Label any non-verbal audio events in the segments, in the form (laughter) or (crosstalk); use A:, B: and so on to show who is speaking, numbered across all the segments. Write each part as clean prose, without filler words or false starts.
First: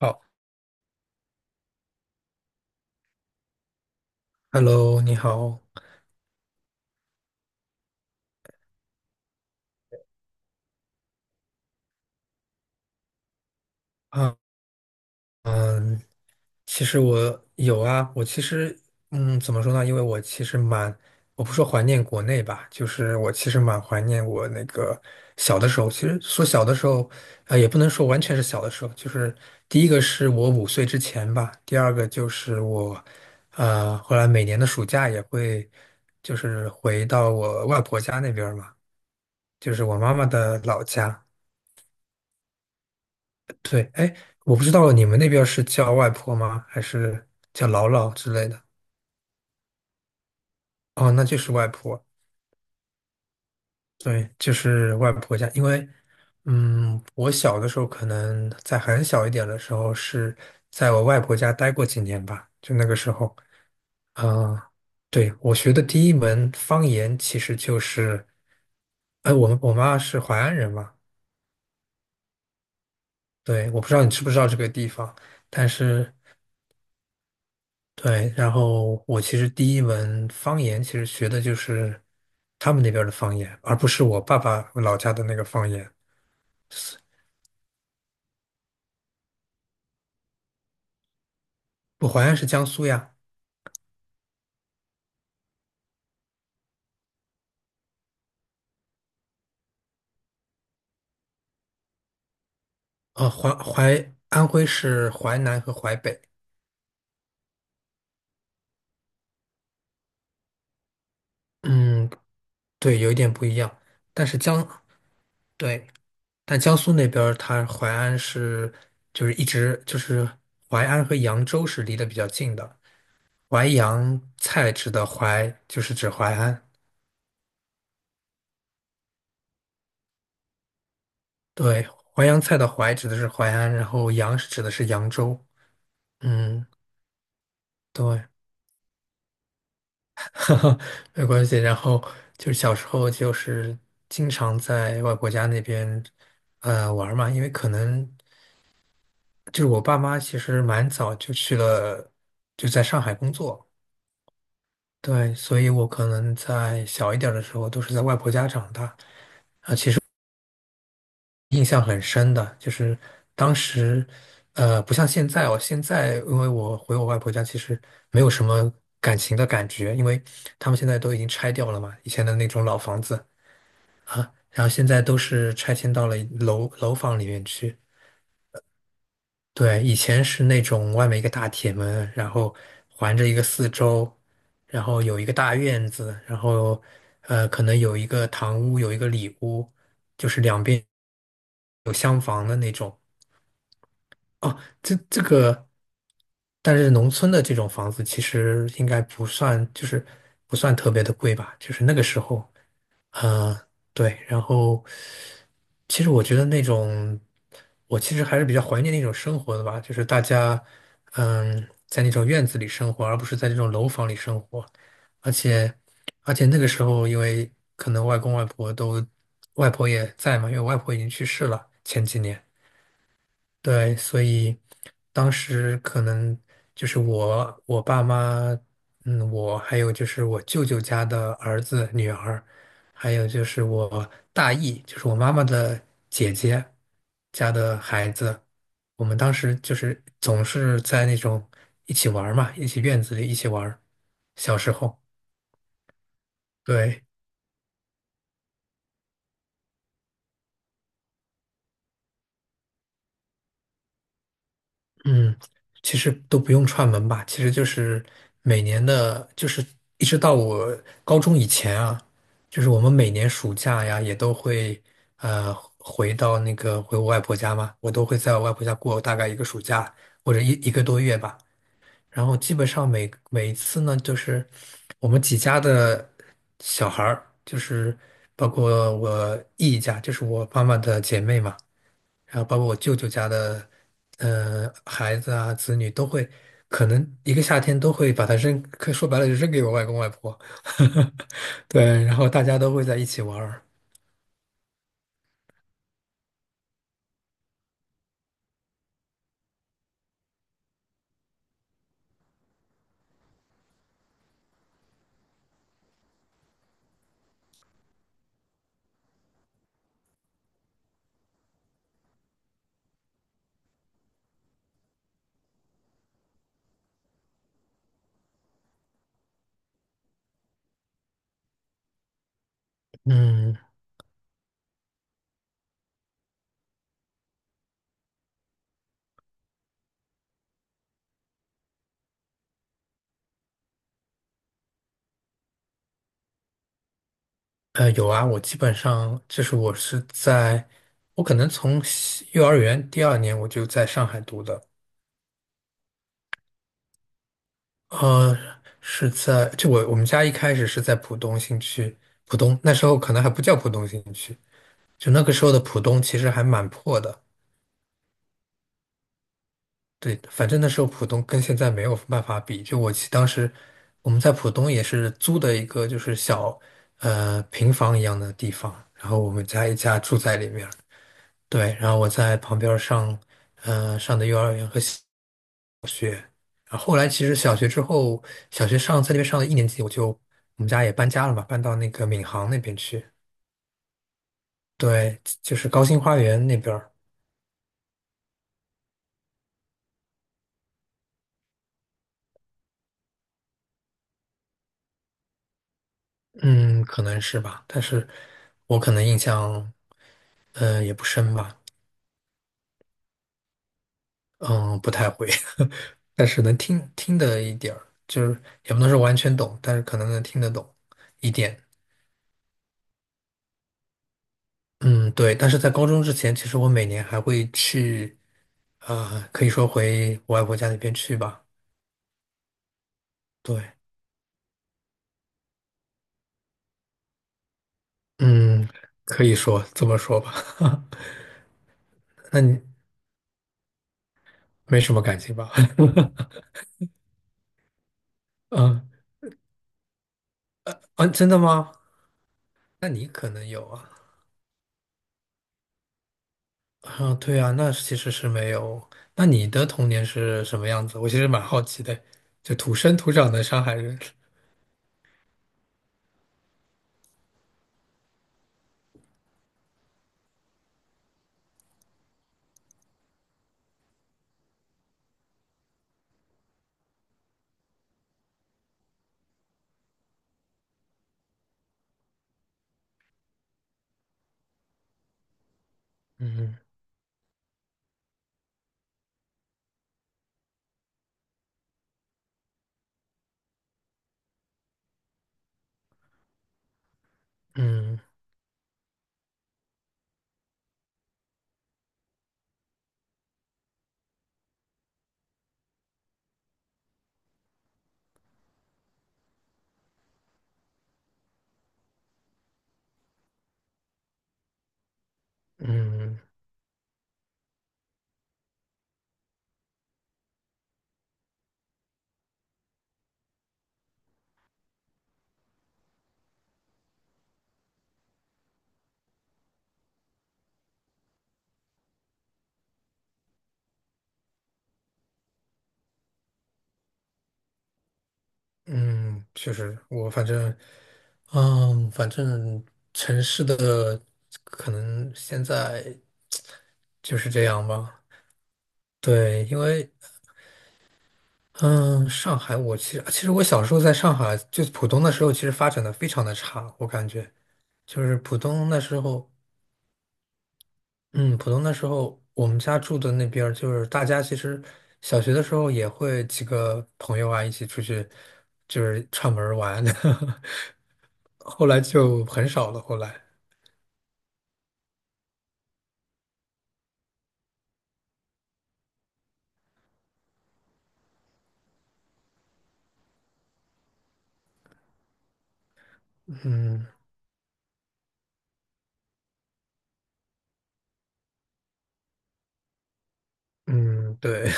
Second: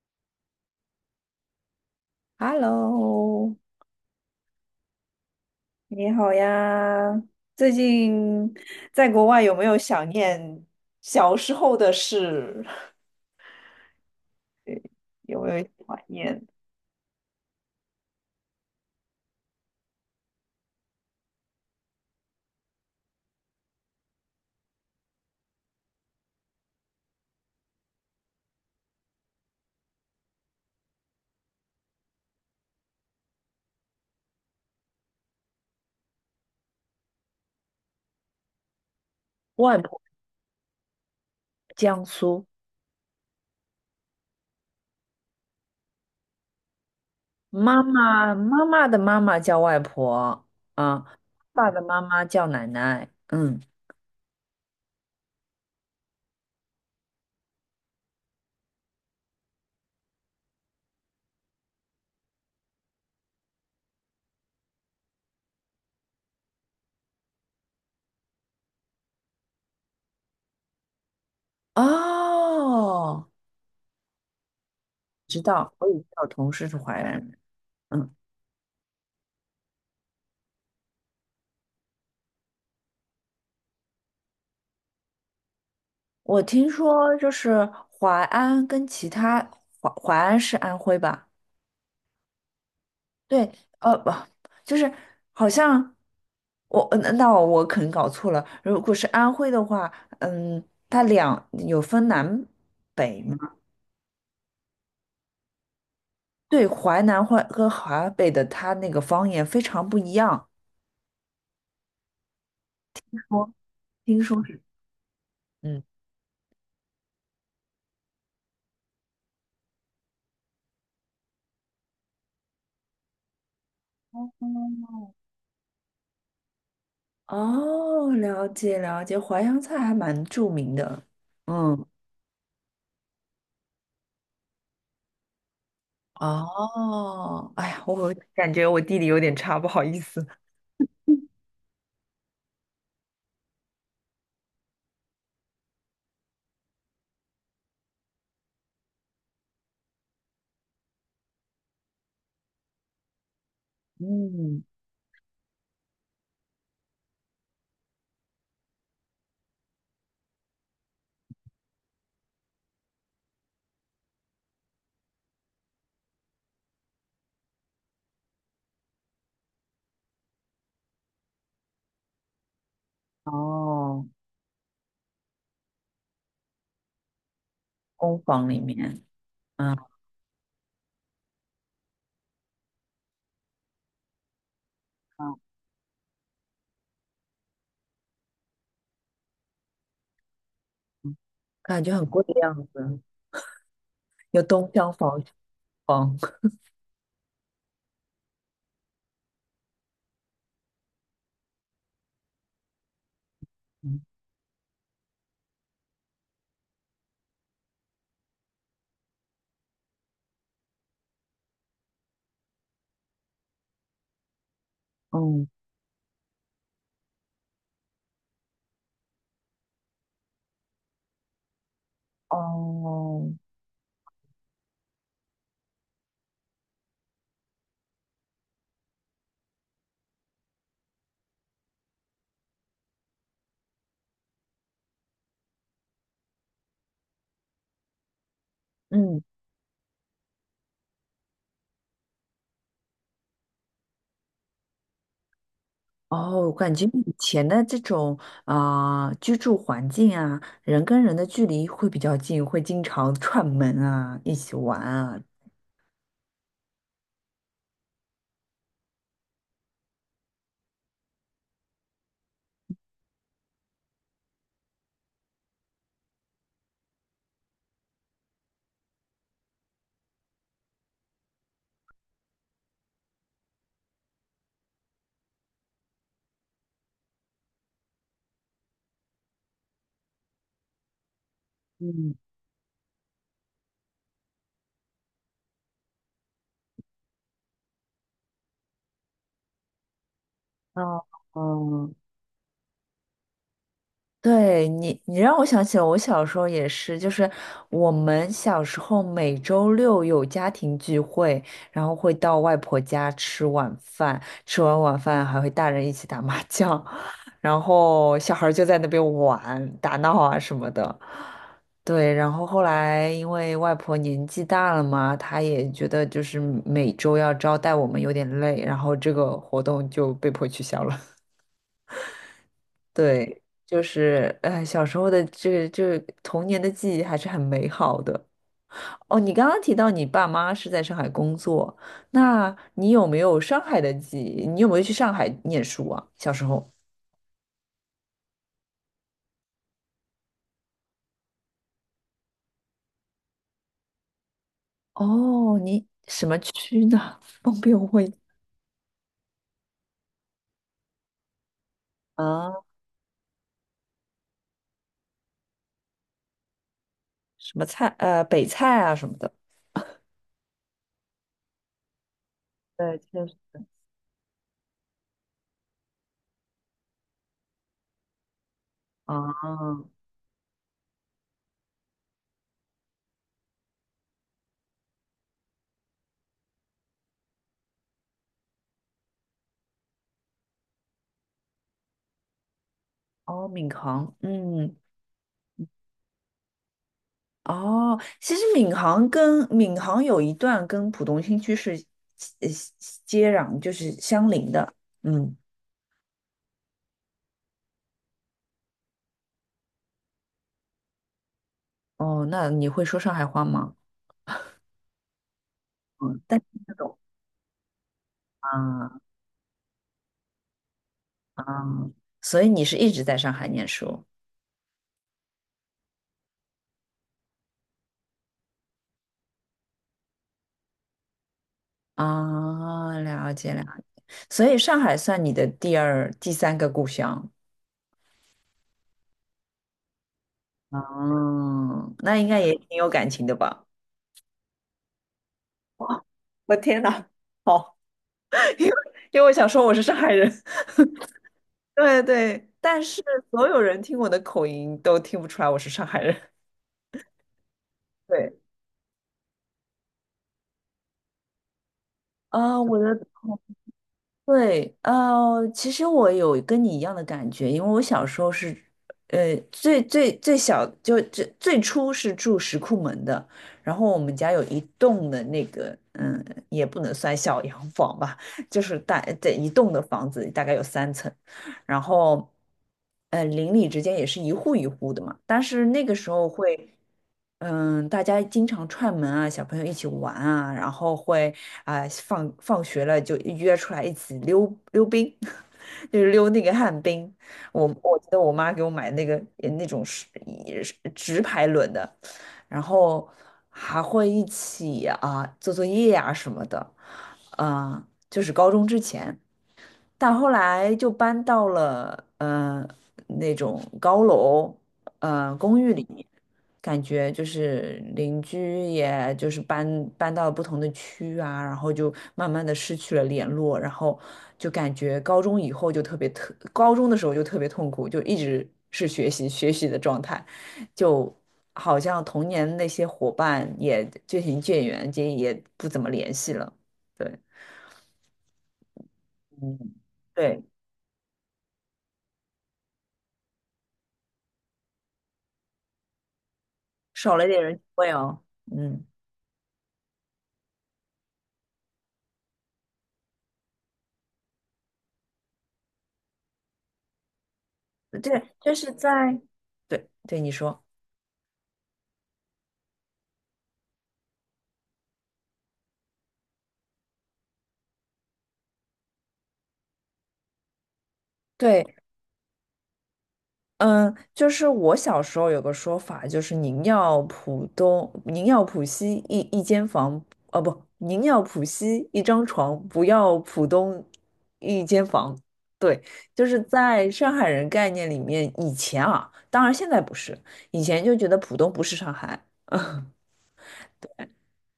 A: 好
B: Hello，
A: ，Hello，你好
B: 你好呀！最近在国外有没有想念小时候的事？
A: 啊，
B: (laughs) 有没有
A: 嗯，
B: 怀念？
A: 其实我有啊，我其实，怎么说呢？因为我其实蛮，我不说怀念国内吧，就是我其实蛮怀念我那个小的时候。其实说小的时候，也不能说完全是小的时候，就是第一个是我5岁之前吧，第二个就是后来每年的暑假也会，就是回到我外婆家那边儿嘛，就
B: 外
A: 是我
B: 婆，
A: 妈妈的老家。
B: 江苏，
A: 对，哎，我不知道你们那边儿是叫外婆吗？还是叫
B: 妈
A: 姥姥之
B: 妈，
A: 类的？
B: 妈妈的妈妈叫外婆啊，
A: 哦，那就是外
B: 爸的妈
A: 婆。
B: 妈叫奶奶。嗯，
A: 对，就是外婆家。因为，我小的时候可能在很小一点的时候是在我外婆家待过几年吧，就那个时候，嗯、对，我学的第一门方言其实就是，哎，我妈是淮安人嘛，
B: 哦，
A: 对，我不知道你知不知道这个地方，
B: 知
A: 但
B: 道，我以前
A: 是。
B: 有同事是淮安人。嗯，
A: 对，然后我其实第一门方言其实学的就是他们那边儿的方言，而不是我爸爸老家的那个方言。
B: 我听说就是淮安跟其他淮安是安徽吧？
A: 我淮安是江苏呀，
B: 对，不，就是好像我，那我可能搞错了。如果是安徽的话，嗯，它两有分南北
A: 淮
B: 吗？
A: 淮安徽是淮南和淮北，
B: 对，淮南淮和华北的，它那个方言非常不一样。
A: 嗯，对，有一点不
B: 说
A: 一样。
B: 听
A: 但是
B: 说是，
A: 江，
B: 嗯，
A: 对，但江苏那边儿它淮安是就是一直就是淮安和扬州是离得比较近的，淮扬菜指的
B: 哦，
A: 淮就是指淮安，
B: 哦，了解了解，淮扬菜还蛮著名的。嗯，
A: 对，淮扬菜的淮指的是淮安，然后扬是指的是扬州。嗯，
B: 哦，哎呀，我
A: 对，
B: 感觉我地理有点差，不好意
A: (laughs)
B: 思。
A: 哈哈，没关系。然后就是小时候就是经常在外婆家那边玩儿嘛，因为可能就是我爸妈其实蛮早就去了，就在上海工作。
B: 嗯，
A: 对，所以我可能在小一点儿的时候都是在外婆家长大。印象很深的，就是当时，不像现在哦，现在因为我回我外婆家，其实没有什么感情的感觉，因为他们现在都已经拆掉了嘛，以前的那种老房子，
B: 哦，
A: 然后现在都是拆迁到了楼房里面去。
B: 工坊里面。嗯，
A: 对，以前是那种外面一个大铁门，然后环着一个四周，然后有一个大院子，然后可能有一个堂屋，有一个里屋，就是两边
B: 感
A: 有
B: 觉很
A: 厢
B: 贵的
A: 房的
B: 样
A: 那种。
B: 子，有
A: 哦，
B: 东厢房、
A: 这
B: 西
A: 个，
B: 房。
A: 但是农村的这种房子其实应该不算，就是不算特别的贵吧，就是那个时候，嗯，
B: 嗯，
A: 对，然后其实我觉得那种，我其实还是比较怀念那种生活的吧，就是大家，嗯，在那种院子里生活，而不是在这种楼房里生活，而
B: 嗯，
A: 且而且那个时候，因为可能外公外婆都，外婆也在嘛，因为我外婆已经去世了前几年。
B: 哦，
A: 对，所以当时可能就是我爸妈，嗯，我还有就是我舅舅家的儿子、女儿，还有就是我大姨，就是我妈妈的姐姐家的孩子，我们
B: 嗯，
A: 当时就是总是在那种一起玩儿嘛，一起院子里一起玩儿小时候，
B: 哦，感觉
A: 对。
B: 以前的这种啊、居住环境啊，人跟人的距离会比较近，会经常串门啊，一起玩啊。
A: 嗯，其实都不用串门吧，其实就是每年的，就是一直到我高中以前啊，就是我们每年暑假呀，也都会呃回到那个回我外婆家嘛，我都会在我外婆家过大概一个暑假或者一个多月吧。然后基本上每一次呢，就是我们几家的小孩儿，就是包括我姨家，就是我妈妈的姐妹嘛。
B: 嗯，
A: 然后包括我舅舅家的，孩子啊、子女都会，可能一个夏天都会把它扔，可以说白了就扔给我外公外婆。
B: 哦，
A: (laughs)
B: 哦，
A: 对，然后大家都会在一起玩儿。
B: 对你让我想起了我小时候也是，就是我们小时候每周六有家庭聚会，然后会到外婆家吃晚饭，吃完晚饭还会大人一起打麻将，(laughs) 然后小孩儿就在那边玩、打闹啊什么的。对，然后后来因为外婆年纪大了嘛，她也觉得就是每周要招待我们有点累，然后这个活动就被迫取消了。对，
A: 嗯，
B: 就是哎，小时候的这个童年的记忆还是很美好的。哦，你刚刚提到你爸妈是在上海工作，那你有没有上海的记忆？你有没有去上海念书啊？小时候？
A: 有啊，我基本上就是我是在，我可能从西幼儿园第二年我就在上海读的，
B: 哦，你什么区呢？(laughs) 方便问
A: 呃，是在就我我们家一开始是在浦东新区，浦东
B: 啊？
A: 那时候可能还不叫浦东新区，就那个时候的浦东其实还蛮破的。
B: 什么菜？北菜啊什么的。
A: 对，反正那时候浦东跟现在没有办法比。就我
B: 对，
A: 记
B: 确
A: 当时
B: 实。
A: 我们在浦东也是租的一个就是小平房一样的地方，然后我们家一
B: 啊，
A: 家住在里面。对，然后我在旁边儿上的幼儿园然后后来其实小学之后，小学上在那边上了一年级，我们家也搬家了嘛，搬到那个闵行那边去。
B: 哦，闵行，嗯，
A: 对，就是高新花园那边儿
B: 哦，其实闵行有一段跟浦东新区是呃接壤，就是相邻的。嗯，
A: 嗯，可能是吧，但是我可能印象也不深吧。
B: 哦，那你会说上海话吗？
A: 嗯，不太会，(laughs)
B: 嗯，
A: 但
B: 但
A: 是能
B: 听不懂
A: 听得一点儿，就是也不能
B: 啊
A: 说完全懂，但是可能能听得懂一
B: 啊，
A: 点。
B: 所以你是一直在上海念书
A: 嗯，对。但是在高中之前，其实我每年还会去，啊、可以说回我外婆家那边去吧。
B: 啊？了解了
A: 对，
B: 解，所以上海算你的第二、第三个故乡。
A: 嗯，可以说这么说吧。(laughs)
B: 嗯，那应该
A: 那
B: 也
A: 你
B: 挺有感情的吧？
A: 没什么感情吧？
B: (laughs) 我天哪，好，
A: (laughs) 嗯
B: 因为我想说我是上海人。
A: 啊，真的吗？
B: 对对，但
A: 那
B: 是
A: 你可
B: 所
A: 能
B: 有
A: 有
B: 人
A: 啊。
B: 听我的口音都听不出来我是上海人。(laughs)
A: 啊，对啊，那其实是
B: 对，
A: 没有。那你的童年是什么样子？我其实蛮好奇的，就
B: 啊、
A: 土
B: 我的
A: 生土长
B: 同，
A: 的上海人。
B: 对，其实我有跟你一样的感觉，因为我小时候是，最小就最初是住石库门的，然后我们家有一栋的那个，嗯，也不能算小洋房吧，就是大，对，一栋的房子大概有三层。然后，邻里之间也是一户一户的嘛。但是那个时候
A: 嗯
B: 会，嗯，大家经常串门啊，小朋友一起玩啊，然后会啊、放学了就约出来一起溜溜冰，(laughs) 就是溜那个旱冰。我
A: 嗯
B: 记得我妈给我买那个那种是也是直排轮的，然后还会一起啊、做作业啊什么的，啊、就是高中之前。但后来就搬到了那种高楼公寓里面，
A: 嗯
B: 感觉就是邻居也就是搬到了不同的区啊，然后就慢慢的失去了联络，然后就感觉高中以后就特别特，高中的时候就特别痛苦，就一直是学习学习的状态，就好像童年那些伙伴也渐行渐远，也不怎么联系了。对。
A: 嗯，确
B: 嗯，
A: 实，我反
B: 对，
A: 正，嗯，反正城市的可能现在
B: 少
A: 就
B: 了一
A: 是
B: 点
A: 这
B: 人情
A: 样
B: 味
A: 吧。
B: 哦。嗯，
A: 对，因为嗯，上海我其实我小时候在上海，就浦东的时候，其实发展的非常的差，我感觉就是
B: 对，
A: 浦
B: 就
A: 东
B: 是
A: 那时
B: 在，
A: 候。
B: 对对，你说，
A: 嗯，浦东的时候，我们家住的那边儿就是大家其实小学的时候也会几个朋友啊一起出去，就是串门儿玩，(laughs)
B: 对，
A: 后来就很少了。后来，
B: 嗯，就是我小时候有个说法，就是宁要浦东，宁要浦西一间房，哦不，宁要浦西一张床，不要浦东一间房。对，就是
A: 嗯
B: 在上海人概念里面，以前啊，当然现在不是，以前就觉得浦东不是上海，(laughs)
A: 嗯，对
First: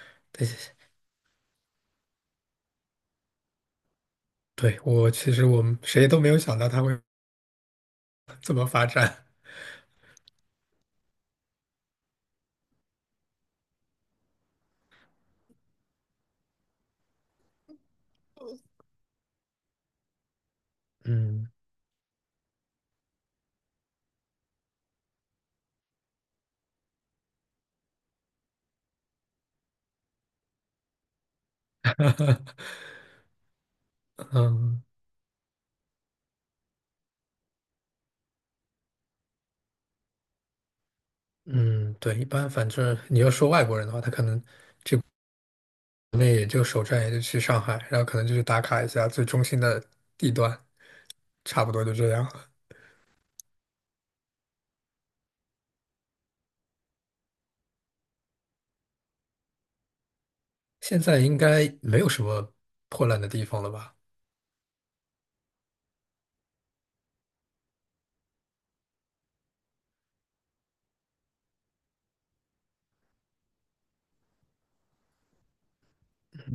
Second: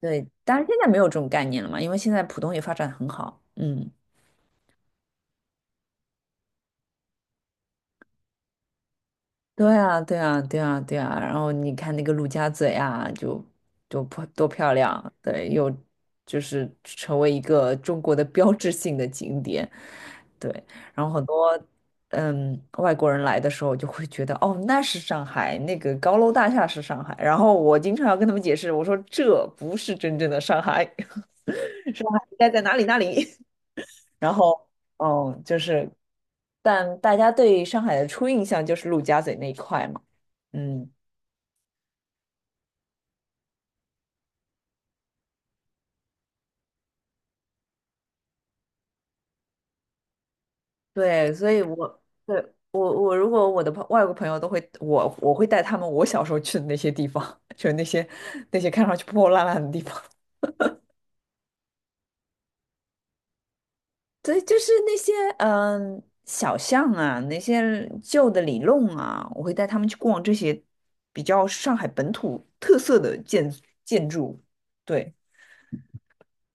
B: 对，当然现在没有这种概念了嘛，因为现在浦东也发展很好，嗯。
A: (laughs) 对，我其实我们谁都没有想到它会 (laughs) 这么发展。
B: 对啊，对啊，对啊，对啊。然后你看那个陆家嘴啊，就多漂亮，对，又就是成为一个中国的标志性的景点，对。然后很
A: 嗯
B: 多嗯外国人来的时候就会觉得，哦，那是上海，那个高楼大厦是上海。然后我经常要跟他们解释，我说这不是真正的上海，(laughs) 上海应该在
A: (laughs)
B: 哪里哪里。然后，
A: 嗯
B: 嗯，就是，但大家对上海的初印象就是陆家嘴那一块嘛，嗯，
A: 嗯，对，一般反正你要说外国人的话，他可能那也就首站也就去上海，然后可能就去打卡一下最中心的地段，
B: 对，所以
A: 差不多就
B: 我
A: 这样。
B: 对我如果我的外国朋友都会，我会带他们我小时候去的那些地方，(laughs) 就是那些看上去破破烂烂的地方。(laughs)
A: 现在应该没有什么破烂的地方了吧？
B: 对，就是那些嗯小巷啊，那些旧的里弄啊，我会带他们去逛这些比较上海本土特色的建筑。对。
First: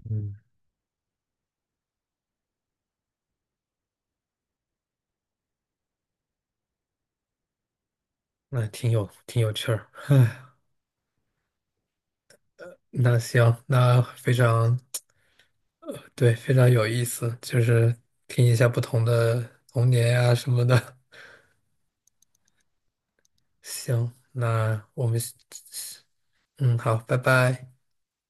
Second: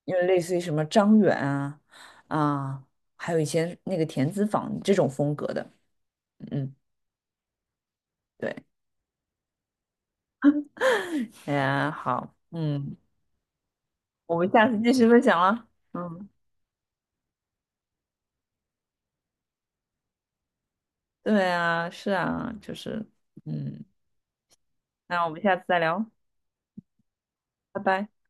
B: 因为
A: 嗯，
B: 类似于什么张远啊啊，还有一些那个田子坊这种风格的，嗯，对，
A: 那挺有趣儿。
B: 哎呀，好，嗯，
A: 那行，那非
B: 我们下
A: 常，
B: 次继续分享了，嗯，
A: 对，非常有意思，就是听一下不同的童年呀、什么的。
B: 对啊，是啊，就是，
A: (laughs)
B: 嗯，
A: 行，那我们，
B: 那我们下次再聊，
A: 嗯，好，拜拜。
B: 拜拜。